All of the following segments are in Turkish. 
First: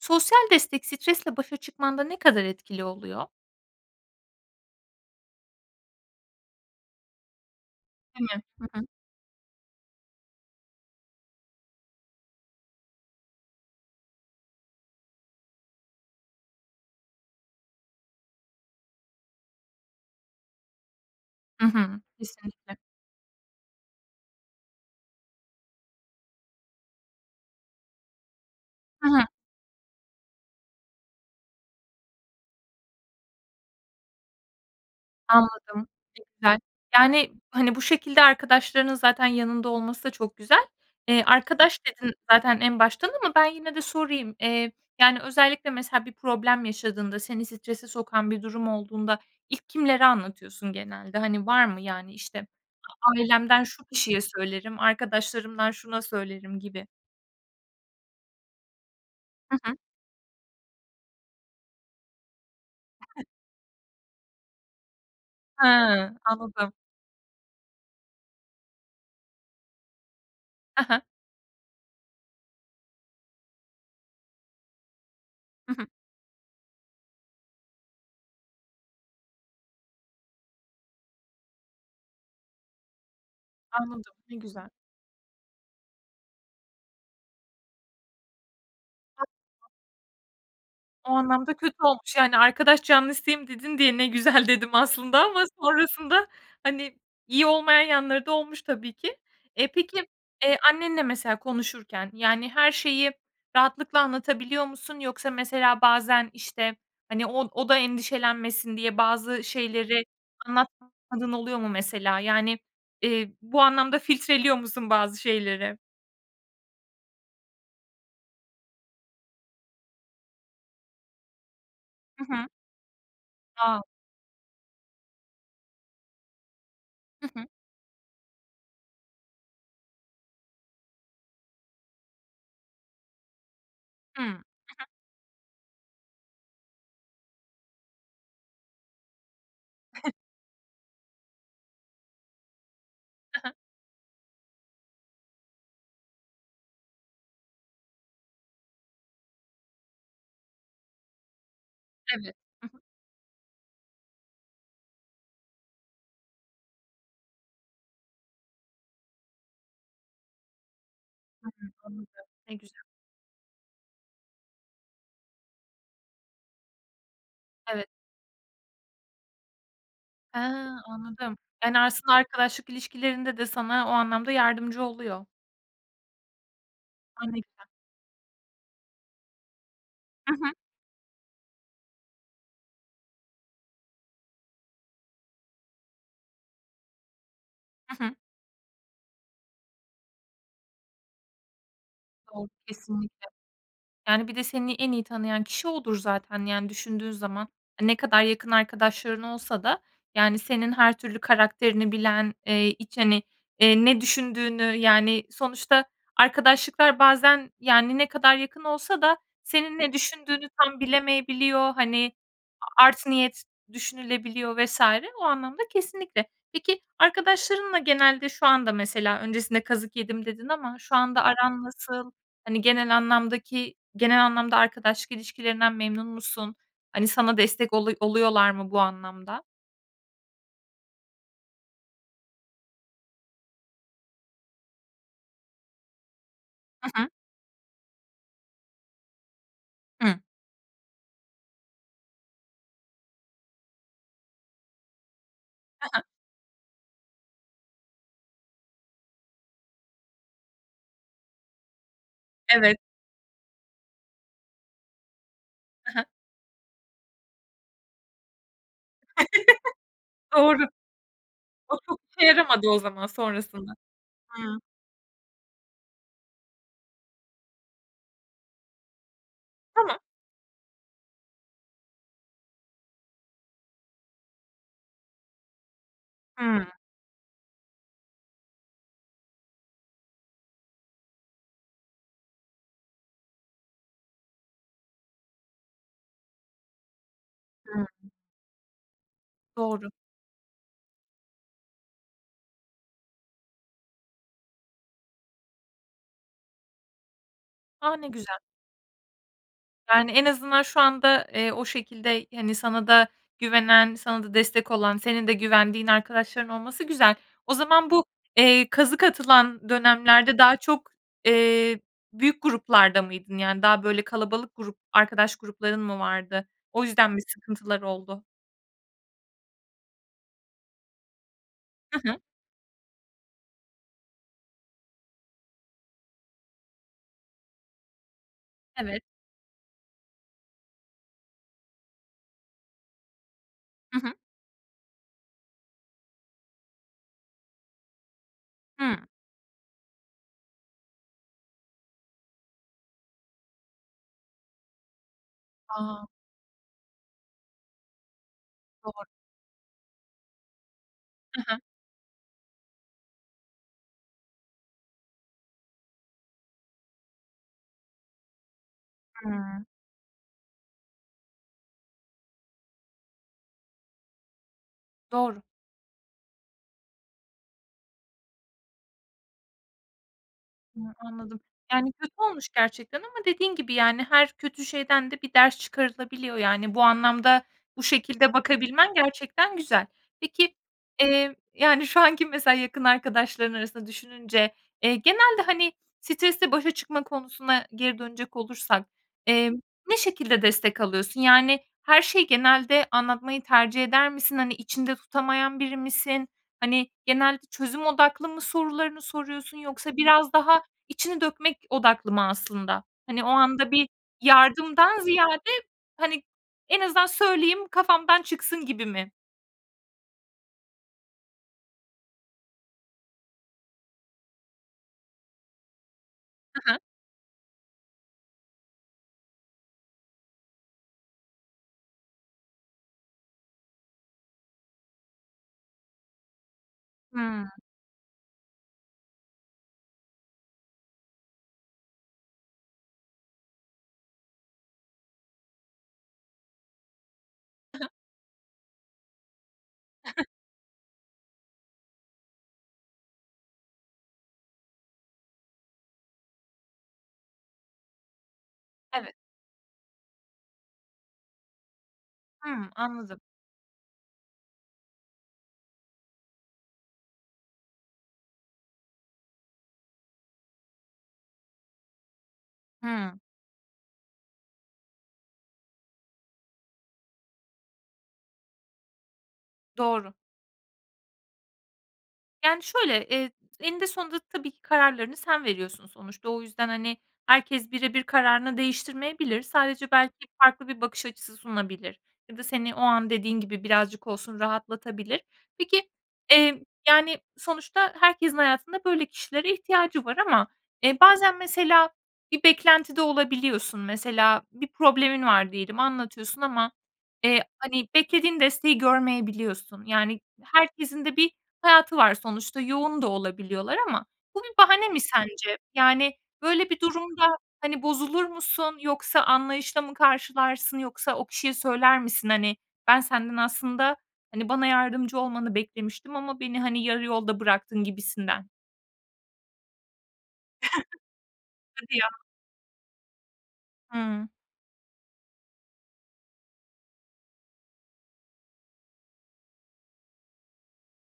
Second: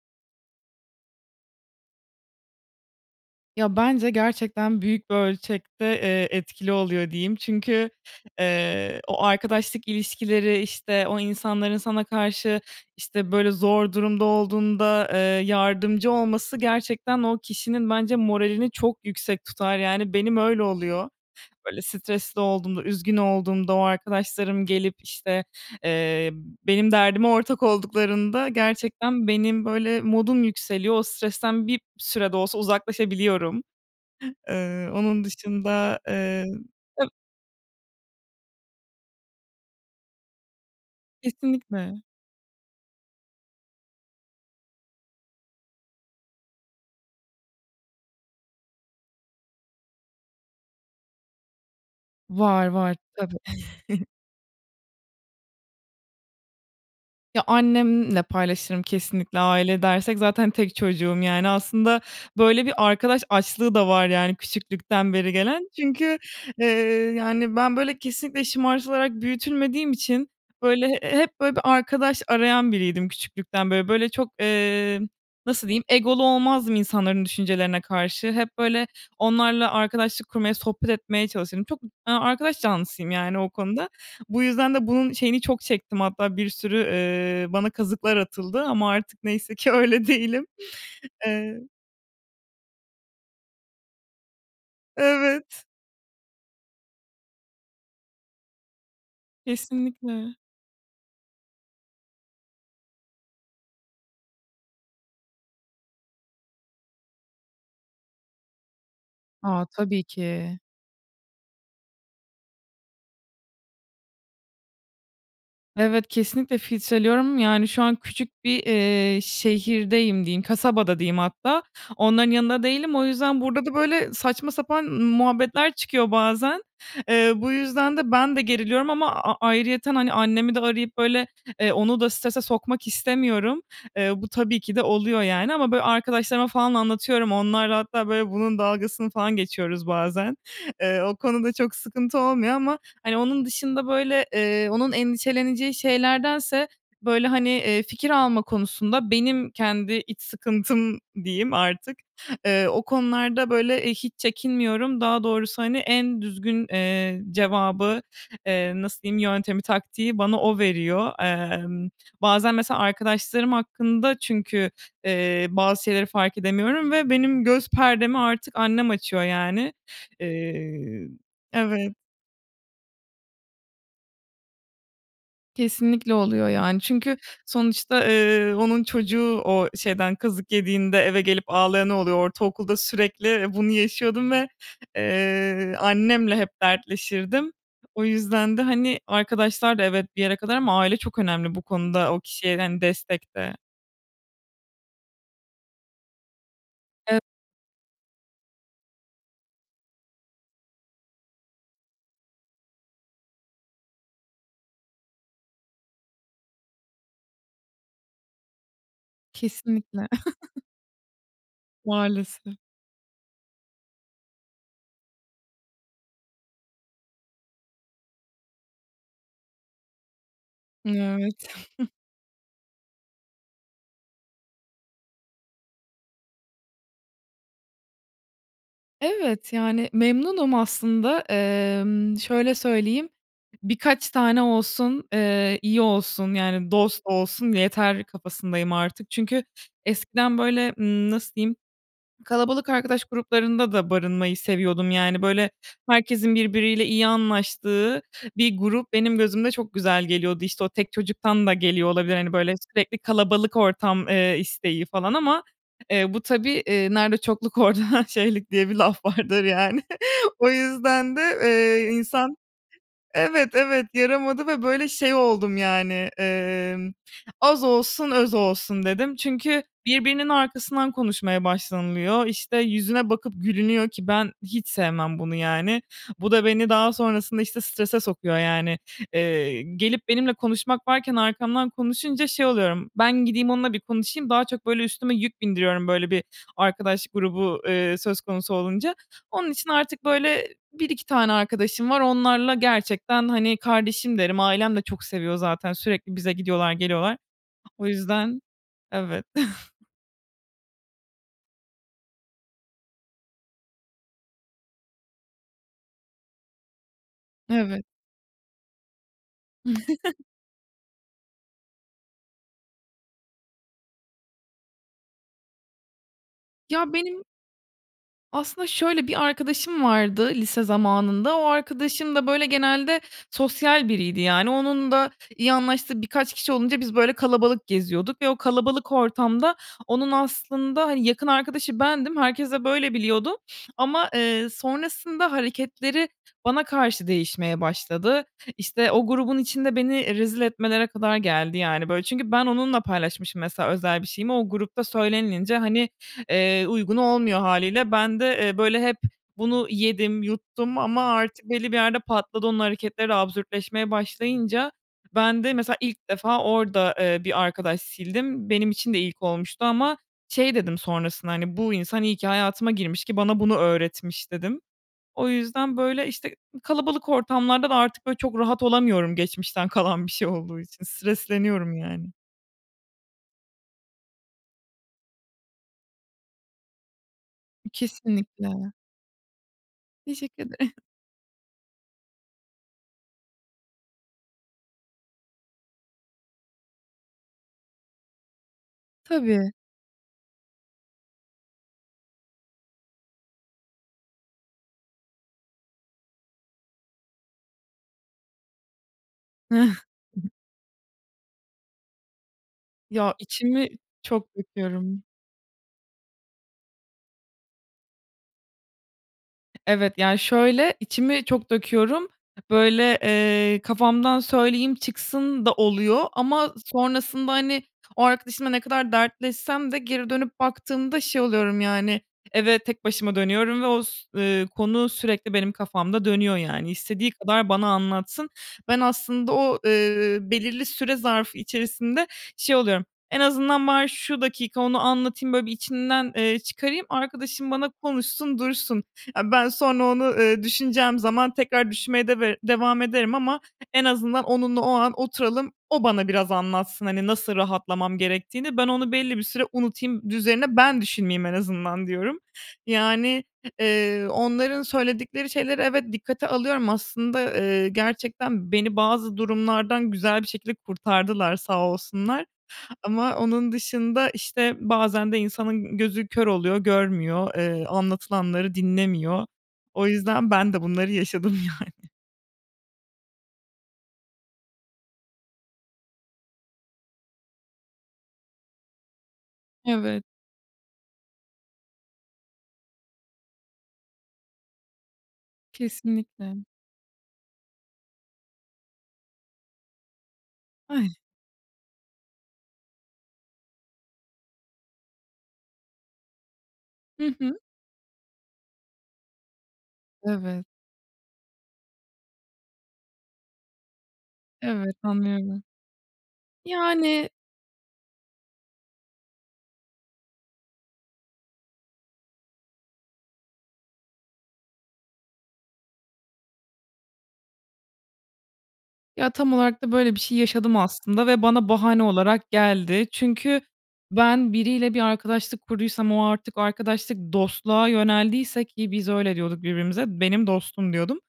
Sosyal destek stresle başa çıkmanda ne kadar etkili oluyor? Ya bence gerçekten büyük bir ölçekte, eee, etkili oluyor diyeyim. Çünkü, [unintelligible] Hı hı. eee, o arkadaşlık ilişkileri, işte, o insanların sana karşı, işte, böyle zor durumda olduğunda, eee, yardımcı olması gerçekten o kişinin bence moralini çok yüksek tutar. Yani, benim öyle oluyor. Hı Böyle hı. stresli Kesinlikle. olduğumda, üzgün olduğumda o arkadaşlarım gelip işte, eee, benim derdime ortak olduklarında Hı hı. gerçekten benim böyle modum yükseliyor. O stresten bir süre de olsa uzaklaşabiliyorum. Eee, onun Anladım. dışında, Ne eee güzel. [unintelligible] Yani hani, bu şekilde arkadaşlarının zaten yanında olması da çok güzel. Eee, arkadaş Kesinlikle. dedin zaten en baştan ama ben yine de sorayım. Eee, yani özellikle mesela bir problem yaşadığında, seni strese sokan bir durum olduğunda ilk kimlere anlatıyorsun genelde? Hani, var mı yani işte, Var, var. Tabii. "Ailemden şu kişiye söylerim, arkadaşlarımdan şuna söylerim," gibi. Ya annemle paylaşırım kesinlikle, Hı hı. aile dersek zaten tek çocuğum, yani, aslında böyle bir arkadaş [unintelligible] açlığı da var, yani, küçüklükten beri He! gelen çünkü, eee, Anladım. yani, ben böyle kesinlikle şımartılarak büyütülmediğim için He böyle he. hep böyle bir arkadaş arayan biriydim küçüklükten beri. Böyle çok, eee, nasıl Hı diyeyim, hı. egolu olmazdım insanların düşüncelerine karşı, hep böyle onlarla arkadaşlık kurmaya, sohbet etmeye çalışırım. Çok arkadaş canlısıyım, yani, o konuda. Anladım. Ne Bu güzel. yüzden de bunun şeyini çok çektim. Hatta bir sürü, eee, bana kazıklar atıldı ama artık neyse [unintelligible] ki öyle değilim. O anlamda Eee kötü olmuş yani, "Arkadaş canlısıyım," dedin diye ne güzel dedim aslında ama Evet. sonrasında hani, iyi olmayan yanları da olmuş tabii ki. Eee, peki, Kesinlikle. eee, annenle mesela konuşurken yani, her şeyi rahatlıkla anlatabiliyor musun? Yoksa mesela bazen işte, hani, o o da endişelenmesin diye bazı A! şeyleri Tabii ki. anlatmadığın oluyor mu mesela? Yani, eee, bu anlamda filtreliyor musun bazı şeyleri? Evet, kesinlikle filtreliyorum, yani, şu an küçük bir, eee, şehirdeyim diyeyim, kasabada diyeyim hatta, Hı onların hı. yanında değilim. O yüzden burada da A! böyle saçma sapan muhabbetler çıkıyor bazen. Hı Eee, hı. bu yüzden de ben de geriliyorum ama a ayrıyeten, hani, annemi de arayıp böyle, eee, onu da strese sokmak istemiyorum. Eee, Hı. bu Hı tabii ki de hı. oluyor, yani ama böyle arkadaşlarıma falan anlatıyorum. Onlarla hatta böyle bunun dalgasını falan geçiyoruz bazen. Eee, o konuda çok sıkıntı olmuyor ama hani, Hı onun hı. dışında böyle, eee, onun endişeleneceği şeylerdense böyle hani, eee, fikir alma konusunda benim kendi iç sıkıntım diyeyim artık, Evet. eee, Hı hı. o konularda böyle, eee, hiç çekinmiyorum. Daha doğrusu, hani, en düzgün, eee, cevabı, eee, nasıl diyeyim, yöntemi, taktiği bana o veriyor. Hı hı. Emm, Anladım, ne bazen güzel. mesela arkadaşlarım hakkında çünkü, eee, bazı şeyleri fark edemiyorum ve benim göz Evet. perdemi artık annem açıyor, yani. Ha! Eee, Anladım. Yani, evet. aslında arkadaşlık ilişkilerinde de sana o anlamda yardımcı oluyor. Kesinlikle oluyor, yani çünkü A, ne güzel! sonuçta, ııı, onun çocuğu o şeyden Hı hı. kazık yediğinde eve gelip ağlayanı oluyor. Ortaokulda sürekli, ı bunu yaşıyordum ve, eee, annemle hep dertleşirdim. Hı O hı. yüzden de hani arkadaşlar da evet, bir yere kadar ama aile çok önemli bu konuda, o Doğru, kişiye hani kesinlikle. destekte. Yani, bir de seni en iyi tanıyan kişi odur zaten, yani düşündüğün [unintelligible] zaman. A, ne kadar yakın arkadaşların olsa da, yani, senin her türlü karakterini bilen, eee, iç hani eee, ne düşündüğünü yani sonuçta arkadaşlıklar bazen yani ne kadar yakın olsa da senin ne Kesinlikle. düşündüğünü tam bilemeyebiliyor, hani Maalesef. a art niyet düşünülebiliyor vs. o anlamda kesinlikle. Peki, arkadaşlarınla genelde şu anda mesela, "Öncesinde kazık yedim," dedin ama N şu anda evet. aran nasıl? Hani genel anlamdaki genel anlamda arkadaşlık ilişkilerinden memnun musun? Hani sana destek oluy oluyorlar mı bu anlamda? Evet, yani, memnunum aslında, emm, şöyle söyleyeyim, birkaç tane olsun, eee, iyi olsun. Yani Hı dost hı. olsun yeter, kafasındayım artık çünkü Hı. eskiden, böyle, ııı -nasıl diyeyim kalabalık arkadaş gruplarında da barınmayı seviyordum. Yani, böyle, He he. herkesin birbiriyle iyi anlaştığı bir grup benim gözümde çok güzel geliyordu, işte, o tek çocuktan da geliyor olabilir. Hani, böyle, Evet. sürekli kalabalık ortam, eee, isteği falan ama, He he. eee, bu tabii, eee, "Nerede çokluk, orada şeylik," diye bir laf vardır yani. O Doğru. yüzden de, O eee, çok işe insan yaramadı o zaman Evet, sonrasında. evet, yaramadı Hıı. ve, böyle, şey oldum, yani, emm, "Az olsun, öz olsun," dedim. Çünkü Tamam. birbirinin arkasından konuşmaya başlanılıyor, işte, yüzüne bakıp gülünüyor ki ben hiç sevmem bunu yani. Bu da Hıı. beni daha sonrasında, işte, strese sokuyor yani, eee, gelip benimle konuşmak varken arkamdan konuşunca şey oluyorum. "Ben gideyim onunla bir konuşayım," daha çok üstüme yük bindiriyorum, böyle bir arkadaş grubu, Hıı. eee, söz konusu olunca. Onun için Doğru. artık, böyle, 1-2 tane arkadaşım var. Onlarla gerçekten hani, kardeşim derim, ailem de çok seviyor zaten sürekli bize gidiyorlar, geliyorlar. O A, ne güzel! yüzden, evet. Yani, en azından şu anda, eee, o şekilde, hani, sana da güvenen, sana da destek olan, senin de güvendiğin arkadaşların olması güzel. O Evet. zaman bu, eee, kazık atılan dönemlerde daha çok, eee, büyük gruplarda mıydın? Yani daha, böyle, kalabalık grup arkadaş grupların mı vardı? O Ya, yüzden mi, benim sıkıntılar oldu? Aslında şöyle bir arkadaşım vardı, lise zamanında, o Hı arkadaşım hı. da, böyle, genelde sosyal biriydi. Yani onun da iyi anlaştığı birkaç kişi olunca biz, böyle, kalabalık geziyorduk ve o kalabalık Evet. ortamda onun aslında, hani, yakın arkadaşı bendim. Herkes de böyle biliyordu Hı ama, hı. eee, sonrasında hareketleri bana karşı değişmeye başladı. İşte, o Hıı. grubun içinde beni e rezil etmelere kadar geldi yani, böyle. Çünkü ben onunla paylaşmışım mesela özel bir şeyimi, o grupta söylenilince hani, A! eee, uygun olmuyor hâliyle. Ben de, eee, böyle, hep Doğr bunu yedim, yuttum ama Hı artık hı. belli bir yerde patladı. Onun hareketleri de absürtleşmeye başlayınca ben de mesela ilk defa orada, eee, bir arkadaş sildim. Benim için de ilk Hıı. olmuştu. Ama şey dedim sonrasında: "Bu insan iyi ki hayatıma girmiş ki bana bunu öğretmiş," dedim. O Doğru. yüzden, böyle, işte, i kalabalık ortamlarda da artık, böyle, çok rahat olamıyorum. Geçmişten kalan bir şey olduğu için Hıı, anladım. stresleniyorum Yani, yani. kötü olmuş gerçekten ama dediğin gibi yani, her kötü şeyden de bir ders çıkarılabiliyor. Yani, bu anlamda, İ bu şekilde kesinlikle. bakabilmen gerçekten güzel. Teşekkür ede Peki, eee, yani, şu anki mesela yakın arkadaşların arasında düşününce, eee, genelde, hani, stresle başa çıkma konusuna geri dönecek olursak, Tabii. emm, ne şekilde destek alıyorsun? Yani her şeyi genelde anlatmayı tercih eder misin? Hani, içinde tutamayan biri misin? Hani, genelde çözüm odaklı mı sorularını soruyorsun, yoksa biraz daha içini dökmek odaklı mı aslında? Ya, Hani, o içimi anda bir çok yardımdan döküyorum. ziyade, hani, en azından söyleyeyim kafamdan çıksın gibi mi? Evet, ya şöyle içimi çok döküyorum, böyle, eee, kafamdan söyleyeyim çıksın da oluyor ama Hı hı. sonrasında, hani, o arkadaşımla ne kadar dertleşsem de geri dönüp baktığımda şey oluyorum yani. Eve tek başıma dönüyorum ve o, s ııı, konu sürekli benim kafamda dönüyor, yani istediği Hıı. kadar bana anlatsın. Ben aslında o, ııı, belirli süre zarfı içerisinde şey oluyorum: "En azından bari şu dakika onu anlatayım, böyle, bir içimden, eee, çıkarayım. Arkadaşım bana konuşsun dursun. E, ben sonra onu, ııı, düşüneceğim zaman tekrar düşünmeye deve devam ederim ama en azından onunla o an oturalım. O bana biraz anlatsın hani, nasıl rahatlamam gerektiğini. Ben onu Evet. belli bir süre unutayım, d üzerine ben düşünmeyeyim en azından," diyorum. Hımm. Anladım. Yani, h eee, onların söyledikleri şeyleri evet, dikkate alıyorum aslında, ııı, gerçekten beni bazı durumlardan güzel bir şekilde kurtardılar, sağ olsunlar. Ama Hıı. onun dışında, işte, bazen de insanın gözü kör oluyor, görmüyor, eee, anlatılanları dinlemiyor. O Doğru. yüzden ben de bunları yaşadım yani. Yani, şöyle: Eee, t eninde sonunda tabii ki kararlarını sen veriyorsun sonuçta. O yüzden, hani, herkes birebir kararını değiştirmeyebilir. Sadece Evet. belki farklı bir bakış açısı sunabilir ya da seni o an dediğin gibi birazcık olsun rahatlatabilir. Peki, Kesinlikle. eee, yani, sonuçta herkesin hayatında böyle kişilere ihtiyacı var ama, eee, Ay! bazen mesela bir beklentide olabiliyorsun. Mesela bir problemin var diyelim anlatıyorsun ama, Hı hı. eee, hani, beklediğin desteği görmeyebiliyorsun. Yani, Evet. herkesin de bir hayatı var sonuçta yoğun da olabiliyorlar ama bu bir Evet. bahane mi Anlıyorum. sence? Yani, böyle bir Yani durumda, hani, bozulur musun yoksa anlayışla mı karşılarsın? Yoksa o kişiye söyler misin? "Hani, ben senden aslında, hani, bana yardımcı olmanı beklemiştim ama beni, hani, yarı yolda bıraktın." gibisinden. Ya, tam olarak da böyle bir şey yaşadım aslında ve bana bahane Hadi ya. olarak geldi. Çünkü Hıı. ben biriyle bir arkadaşlık kurduysam o artık arkadaşlık dostluğa yöneldiyse Ki biz öyle diyorduk birbirimize. "Benim dostum" diyordum.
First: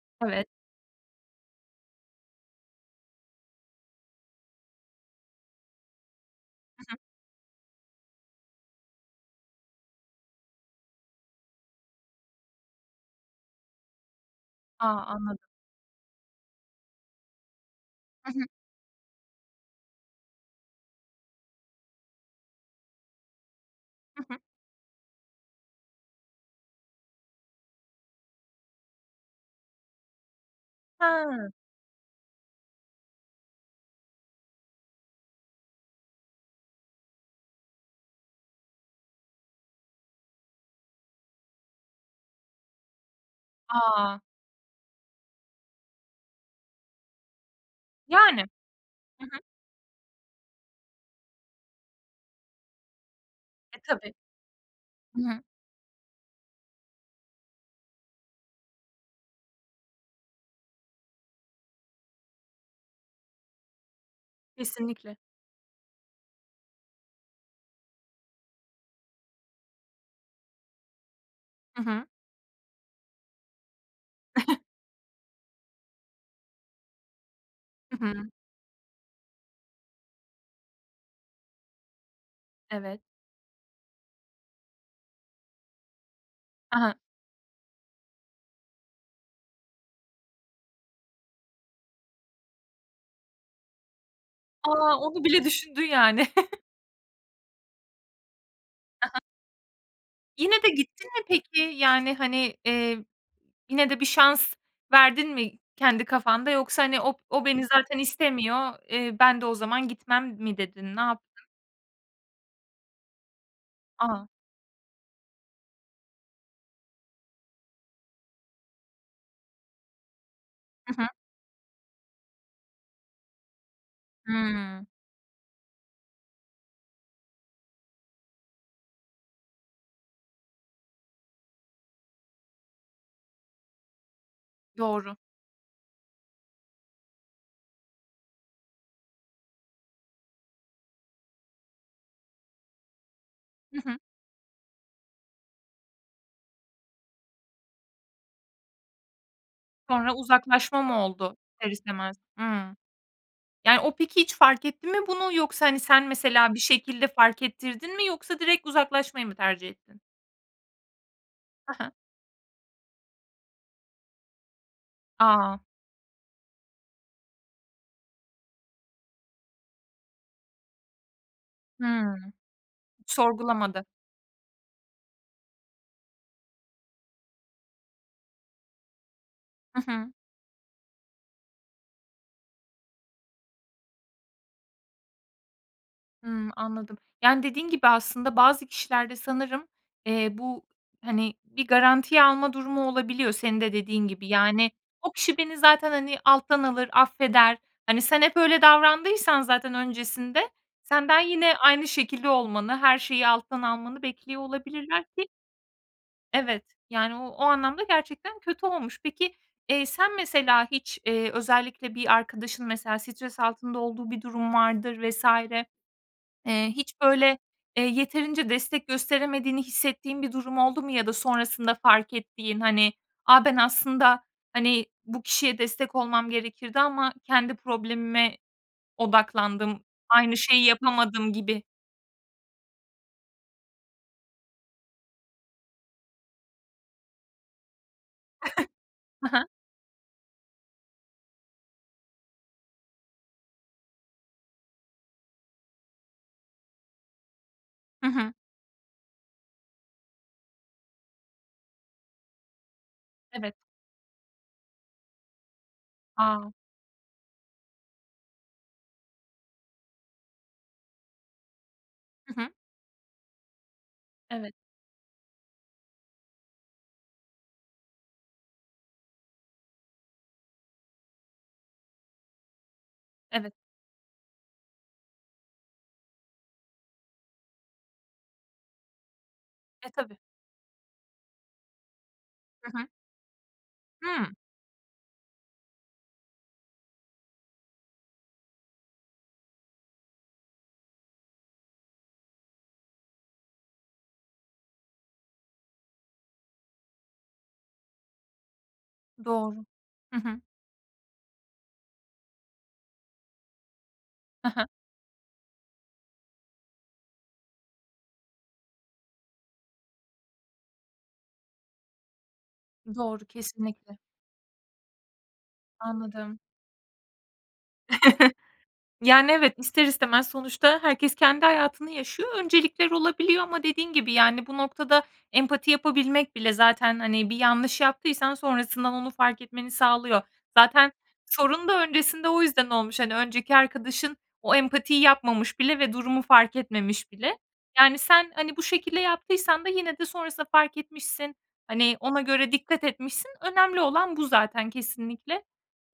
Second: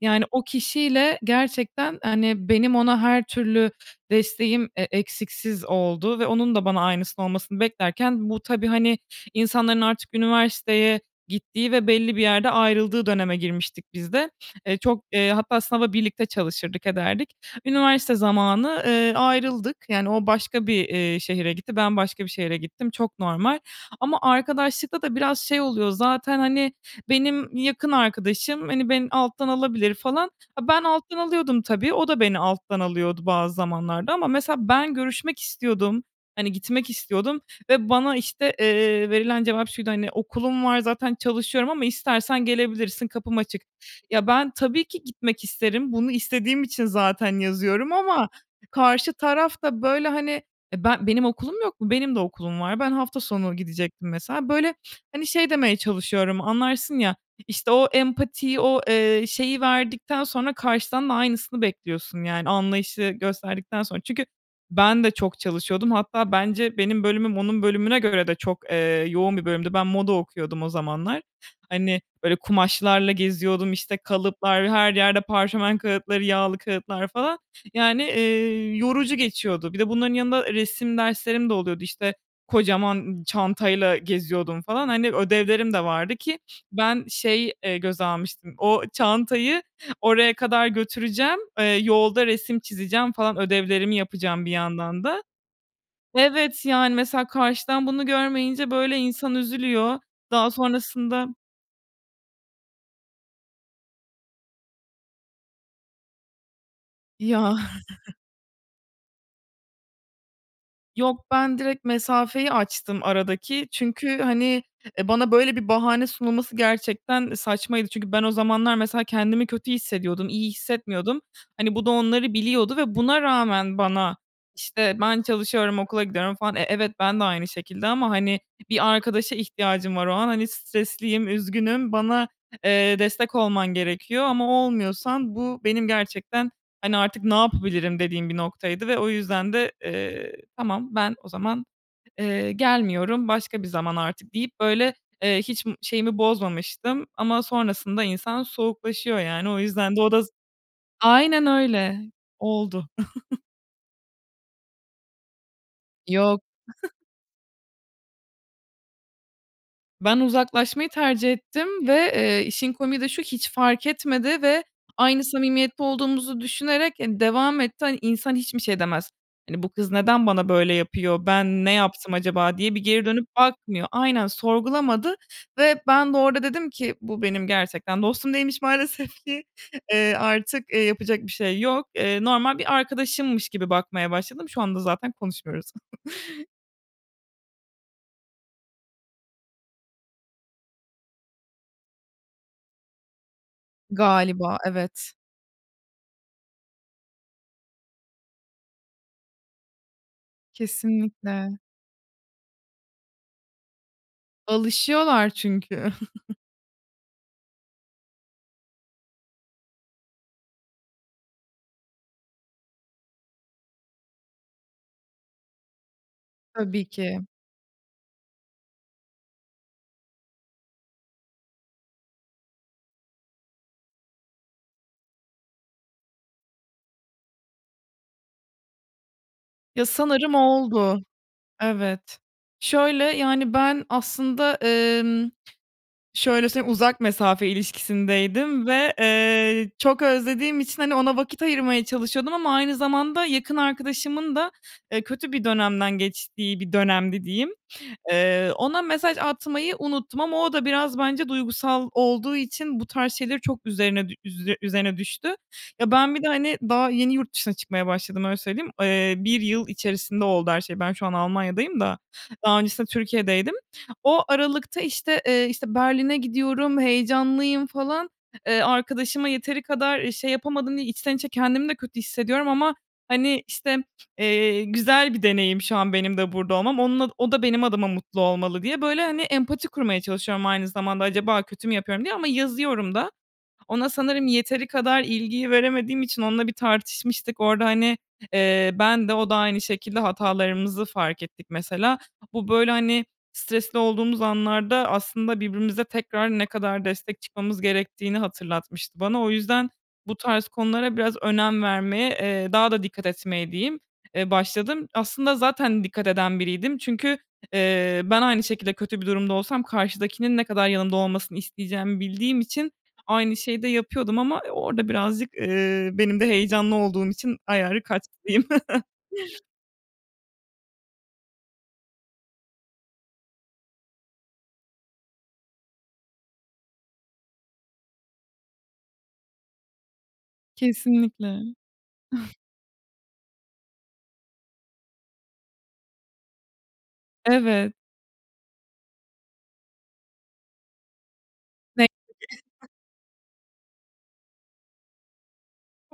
Yani, o Evet. kişiyle gerçekten, hani, benim ona her türlü desteğim e eksiksiz oldu ve onun da bana Hı hı. aynısını olmasını beklerken bu tabii, hani, insanların artık üniversiteye gittiği ve belli bir yerde ayrıldığı döneme girmiştik biz de. Eee, A, çok, eee, anladım. hatta sınava birlikte çalışırdık, ederdik. Üniversite Hı hı. zamanı, eee, ayrıldık. Yani, o başka bir, eee, şehre gitti. Ben başka bir şehre gittim, çok normal. Ama Hı hı. arkadaşlıktada biraz şey oluyor zaten, hani, "Benim yakın arkadaşım, hani, beni alttan alabilir," falan. Ben alttan Ha. alıyordum, tabii, o da beni alttan alıyordu bazı zamanlarda ama mesela ben görüşmek istiyordum. Hani, gitmek istiyordum ve bana, işte, eee, verilen cevap şuydu, hani, "Okulum var zaten çalışıyorum ama istersen gelebilirsin, kapım açık." A! Ya, ben tabii ki gitmek isterim bunu istediğim için zaten yazıyorum ama Yani. karşı Hı hı. taraf da, böyle, hani, eee, ben benim okulum yok mu? Benim de okulum var. Ben hafta sonu E, gidecektim tabii. mesela. Böyle, Hı hani, hı. şey demeye çalışıyorum anlarsın ya, işte o empatiyi o, eee, şeyi verdikten sonra karşıdan da aynısını bekliyorsun, yani, anlayışı gösterdikten sonra çünkü ben de Kesinlikle. çok çalışıyordum. Hatta bence benim bölümüm onun bölümüne göre de çok, eee, yoğun bir bölümdü. Ben moda okuyordum o zamanlar. Hı Hani, hı. böyle, kumaşlarla geziyordum, işte, kalıplar, her yerde parşömen kâğıtları, yağlı kâğıtlar falan, Hı yani, hı. eee, yorucu geçiyordu. Bir de bunların yanında resim derslerim de oluyordu, işte, Evet. kocaman çantayla geziyordum falan, hani, ödevlerim de vardı. Ki Ha ha. ben şey, eee, göze almıştım, o çantayı oraya kadar götüreceğim, eee, yolda resim çizeceğim falan ödevlerimi yapacağım bir A! yandan da. Onu bile düşündün yani. Evet, yani, mesela karşıdan bunu görmeyince, böyle, Ha ha. insan üzülüyor. Daha Yine de gittin mi sonrasında peki? Yani, hani, eee, yine de bir şans verdin mi kendi kafanda yoksa hani o o Ya. beni zaten istemiyor, eee, ben de o zaman gitmem mi dedin? Ne Yok, yaptın? ben direkt mesafeyi açtım aradaki çünkü, A! hani, eee, bana böyle bir bahane sunulması gerçekten saçmaydı. Çünkü ben o zamanlar mesela kendimi kötü hissediyordum, iyi Hı hı. hissetmiyordum. Hani, bu da onları biliyordu ve buna rağmen bana, Hımm. işte, "Ben çalışıyorum, okula gidiyorum." falan. E, evet, bende aynı şekilde ama, hani, bir arkadaşa ihtiyacım var o an, hani, stresliyim, üzgünüm. Bana, eee, destek olman gerekiyor ama Doğru. olmuyorsan bu benim gerçekten, hani, "Artık ne yapabilirim?" dediğim bir noktaydı ve o yüzden de, eee, "Tamam, ben o zaman, eee, gelmiyorum. Başka bir Hı zaman hı. artık." deyip, böyle, eee, hiç şeyimi bozmamıştım. Ama sonrasında insan soğuklaşıyor yani. O yüzden de o Sonra da z uzaklaşma mı oldu Aynen ister öyle, istemez? Hımm. oldu. Yani, o peki hiç fark etti mi bunu yoksa, hani, sen Yok. mesela bir şekilde fark ettirdin mi? Yoksa direkt uzaklaşmayı mı tercih ettin? Ben uzaklaşmayı tercih Ha ettim ha. ve, eee, işin komiği de şu hiç fark etmedi ve aynı A! samimiyette olduğumuzu düşünerek, eee, devam etti. Hani, insan hiç mi şey demez: Hani, "Bu kız neden bana böyle yapıyor? Ben ne yaptım Hımm. acaba?" diye bir geri dönüp Sorgulamadı. bakmıyor. Aynen, sorgulamadı ve ben de orada dedim ki, "Bu benim gerçekten dostum değilmiş maalesef ki. Hı hı. Eee, artık, eee, yapacak bir şey yok." Eee, normal bir arkadaşımmış gibi bakmaya başladım. Şu anda zaten konuşmuyoruz. Hımm. Anladım. Yani, dediğin gibi aslında bazı kişilerde sanırım, eee, bu, hani, bir garantiye alma durumu olabiliyor senin de dediğin gibi. Galiba, Yani, evet. "O kişi beni zaten, hani, alttan alır, affeder." Hani, sen hep öyle davrandıysan zaten öncesinde, senden yine Kesinlikle. aynı şekilde olmanı her şeyi alttan almanı bekliyor olabilirler ki Alışıyorlar çünkü. evet, yani, o o anlamda gerçekten kötü olmuş. Peki, eee, sen mesela hiç, eee, özellikle bir arkadaşın mesela stres altında olduğu bir durum vardır vs. Eee, Tabii hiç ki. böyle, eee, yeterince destek gösteremediğini hissettiğin bir durum oldu mu? ya da sonrasında fark ettiğin, hani, "A, ben aslında, hani, bu kişiye destek olmam gerekirdi ama kendi problemime odaklandım. Ya, sanırım Aynı şeyi oldu. yapamadım." gibi? Evet. Şöyle: Yani, ben aslında, emm, şöyle söyleyeyim, uzak mesafe ilişkisindeydim ve, Hı hı. eee, çok özlediğim için, hani, ona vakit ayırmaya çalışıyordum ama aynı zamanda yakın arkadaşımın da, eee, kötü bir dönemden geçtiği bir dönemdi diyeyim. Hı hı. Eee, ona mesaj atmayı unuttum ama o da biraz bence duygusal olduğu için bu tarz şeyleri Evet. çok üzerine üze üzerine düştü. Ya, ben bir de, A! hani, daha yeni yurt dışına çıkmaya başladım öyle söyleyeyim. Eee, 1 yıl içerisinde oldu her şey. Ben şu an Almanya'dayım da Hı hı. daha öncesinde Türkiye'deydim. O Evet. aralıkta, işte, eee, işte, Berlin'e gidiyorum, heyecanlıyım falan. Eee, arkadaşıma yeteri kadar, eee, şey yapamadım diye içten içe kendimi de kötü hissediyorum ama, hani, Evet. işte, eee, güzel bir deneyim şu an benim de burada olmam. Onun o da benim adıma mutlu olmalı diye, böyle, hani, empati E, kurmaya tabii. çalışıyorum aynı zamanda acaba kötü mü yapıyorum diye ama Hı hı. yazıyorum da. Ona sanırım Hımm. yeteri kadar ilgiyi veremediğim için onunla bir tartışmıştık orada, hani, eee, ben de o da aynı şekilde hatalarımızı fark ettik mesela. Bu, böyle, hani, stresli olduğumuz anlarda aslında birbirimize tekrar ne kadar destek çıkmamız gerektiğini hatırlatmıştı bana. O Doğru. yüzden bu Hı hı. tarz konulara biraz önem vermeye, eee, daha da dikkat etmeye diyeyim, eee, Hı hı. başladım. Aslında zaten dikkat eden biriydim çünkü, eee, ben aynı şekilde kötü bir durumda olsam karşıdakinin ne kadar yanımda olmasını isteyeceğimi bildiğim için Doğru. aynı şeyi de Kesinlikle. yapıyordum ama orada birazcık, eee, benim de Anladım. heyecanlı olduğum için ayarı kaçtı diyeyim. Yani, evet, ister istemez sonuçta herkes kendi hayatını yaşıyor. Öncelikler olabiliyor ama dediğin gibi, yani, bu noktada empati yapabilmek bile zaten, hani, bir yanlış yaptıysan sonrasından onu fark etmeni sağlıyor. Zaten Kesinlikle. sorun da öncesinde o yüzden olmuş. Hani, önceki arkadaşın o empatiyi yapmamış bile ve durumu fark etmemiş bile. Evet. Yani, sen, hani, bu şekilde yaptıysan da yine de sonrasında fark etmişsin, Neyse hani, ona göre ki. [unintelligible] dikkat etmişsin, önemli olan bu zaten kesinlikle.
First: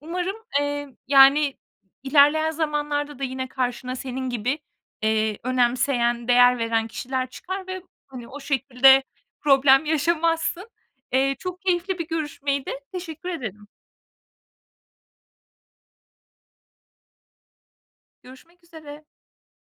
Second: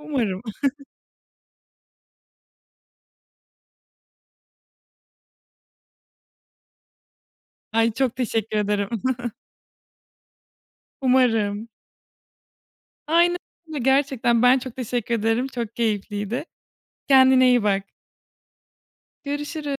Umarım, eee, yani, ilerleyen zamanlarda da yine karşına senin gibi, eee, önemseyen, değer veren kişiler çıkar ve, Ben çok hani, o teşekkür ederim. şekilde problem yaşamazsın. Eee, çok Umarım. keyifli bir görüşmeydi, teşekkür Aynen ederim. öyle. Gerçekten ben çok teşekkür ederim, çok keyifliydi. Kendine iyi bak. Görüşmek üzere. Görüşürü